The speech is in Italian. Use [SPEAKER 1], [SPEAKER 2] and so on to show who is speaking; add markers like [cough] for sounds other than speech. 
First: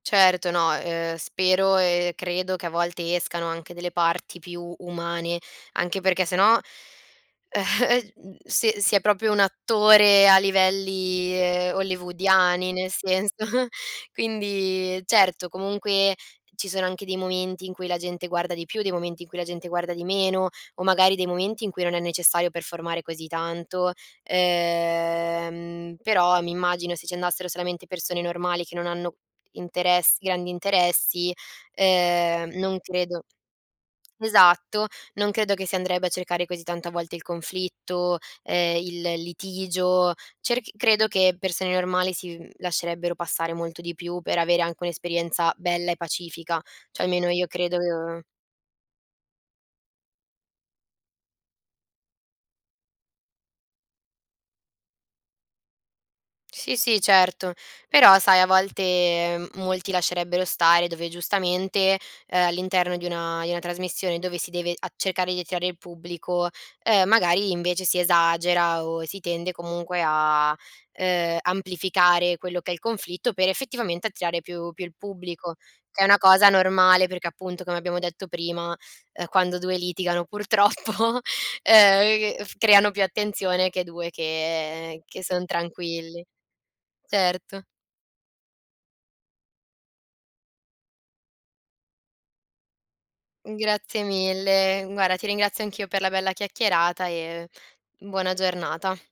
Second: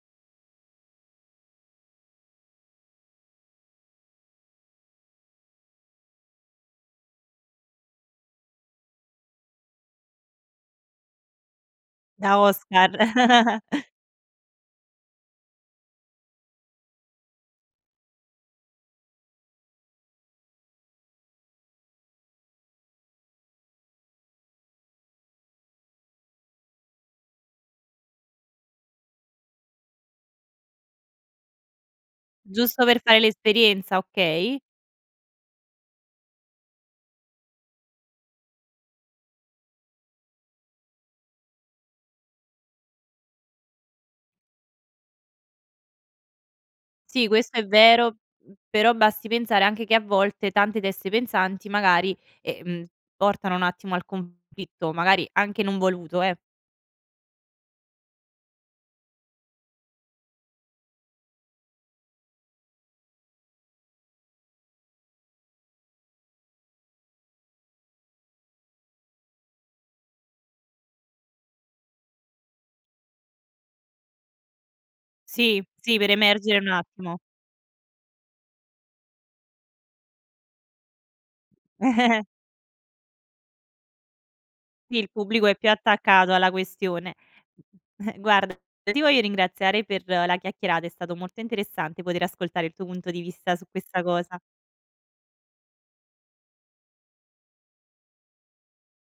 [SPEAKER 1] Certo no, ehm, spero e credo che a volte escano anche delle parti più umane, anche perché se no ehm, [chuckles] mhmm si si è proprio un attore a livelli, ehm,
[SPEAKER 2] Da
[SPEAKER 1] hollywoodiani,
[SPEAKER 2] Oscar.
[SPEAKER 1] nel senso [chuckles]
[SPEAKER 2] [giggles]
[SPEAKER 1] quindi, certo comunque ci sono anche dei momenti in cui la gente guarda di più, dei momenti in cui la gente guarda di meno o magari dei momenti in cui non è necessario performare così tanto, ehm, però mi immagino se ci andassero solamente persone normali, che non hanno interess grandi interessi, ehm, non
[SPEAKER 2] Giusto per fare
[SPEAKER 1] credo
[SPEAKER 2] l'esperienza, okay.
[SPEAKER 1] esatto, non credo che si andrebbe a cercare così tanta volte il conflitto, ehm, il litigio, cerc credo che persone normali si mhmm, lascerebbero passare molto di più, per avere anche un'esperienza bella e pacifica, cioè
[SPEAKER 2] Sì,
[SPEAKER 1] almeno io
[SPEAKER 2] questo è
[SPEAKER 1] credo
[SPEAKER 2] vero,
[SPEAKER 1] ehm
[SPEAKER 2] mhmm, però basti pensare anche che a volte tante teste pensanti magari, ehm, portano un attimo al conflitto, magari anche non voluto, eh.
[SPEAKER 1] Sì, sì, certo. Però sai, a volte, ehm, molti lascerebbero stare dove giustamente, ehm, all'interno di una di una trasmissione dove si deve a cercare di attirare il pubblico, ehm, magari invece si esagera o si tende comunque a, ehm, amplificare quello che è il conflitto per, effettivamente, attirare più più il pubblico,
[SPEAKER 2] Sì, sì
[SPEAKER 1] che è
[SPEAKER 2] per
[SPEAKER 1] una cosa
[SPEAKER 2] emergere un
[SPEAKER 1] normale
[SPEAKER 2] attimo.
[SPEAKER 1] perché appunto, come abbiamo detto prima, ehm, quando 2 litigano purtroppo,
[SPEAKER 2] [giggles]
[SPEAKER 1] ehm, c f creano più attenzione che 2 che
[SPEAKER 2] Il
[SPEAKER 1] che son
[SPEAKER 2] pubblico è più
[SPEAKER 1] tranquilli.
[SPEAKER 2] attaccato alla questione.
[SPEAKER 1] Certo.
[SPEAKER 2] [chuckles] Guarda, io ti voglio ringraziare per la chiacchierata, è stato molto interessante poter ascoltare il tuo punto di vista, su
[SPEAKER 1] Grazie
[SPEAKER 2] questa cosa.
[SPEAKER 1] mille. Guarda, ti ringrazio anch'io per la bella chiacchierata e buona giornata.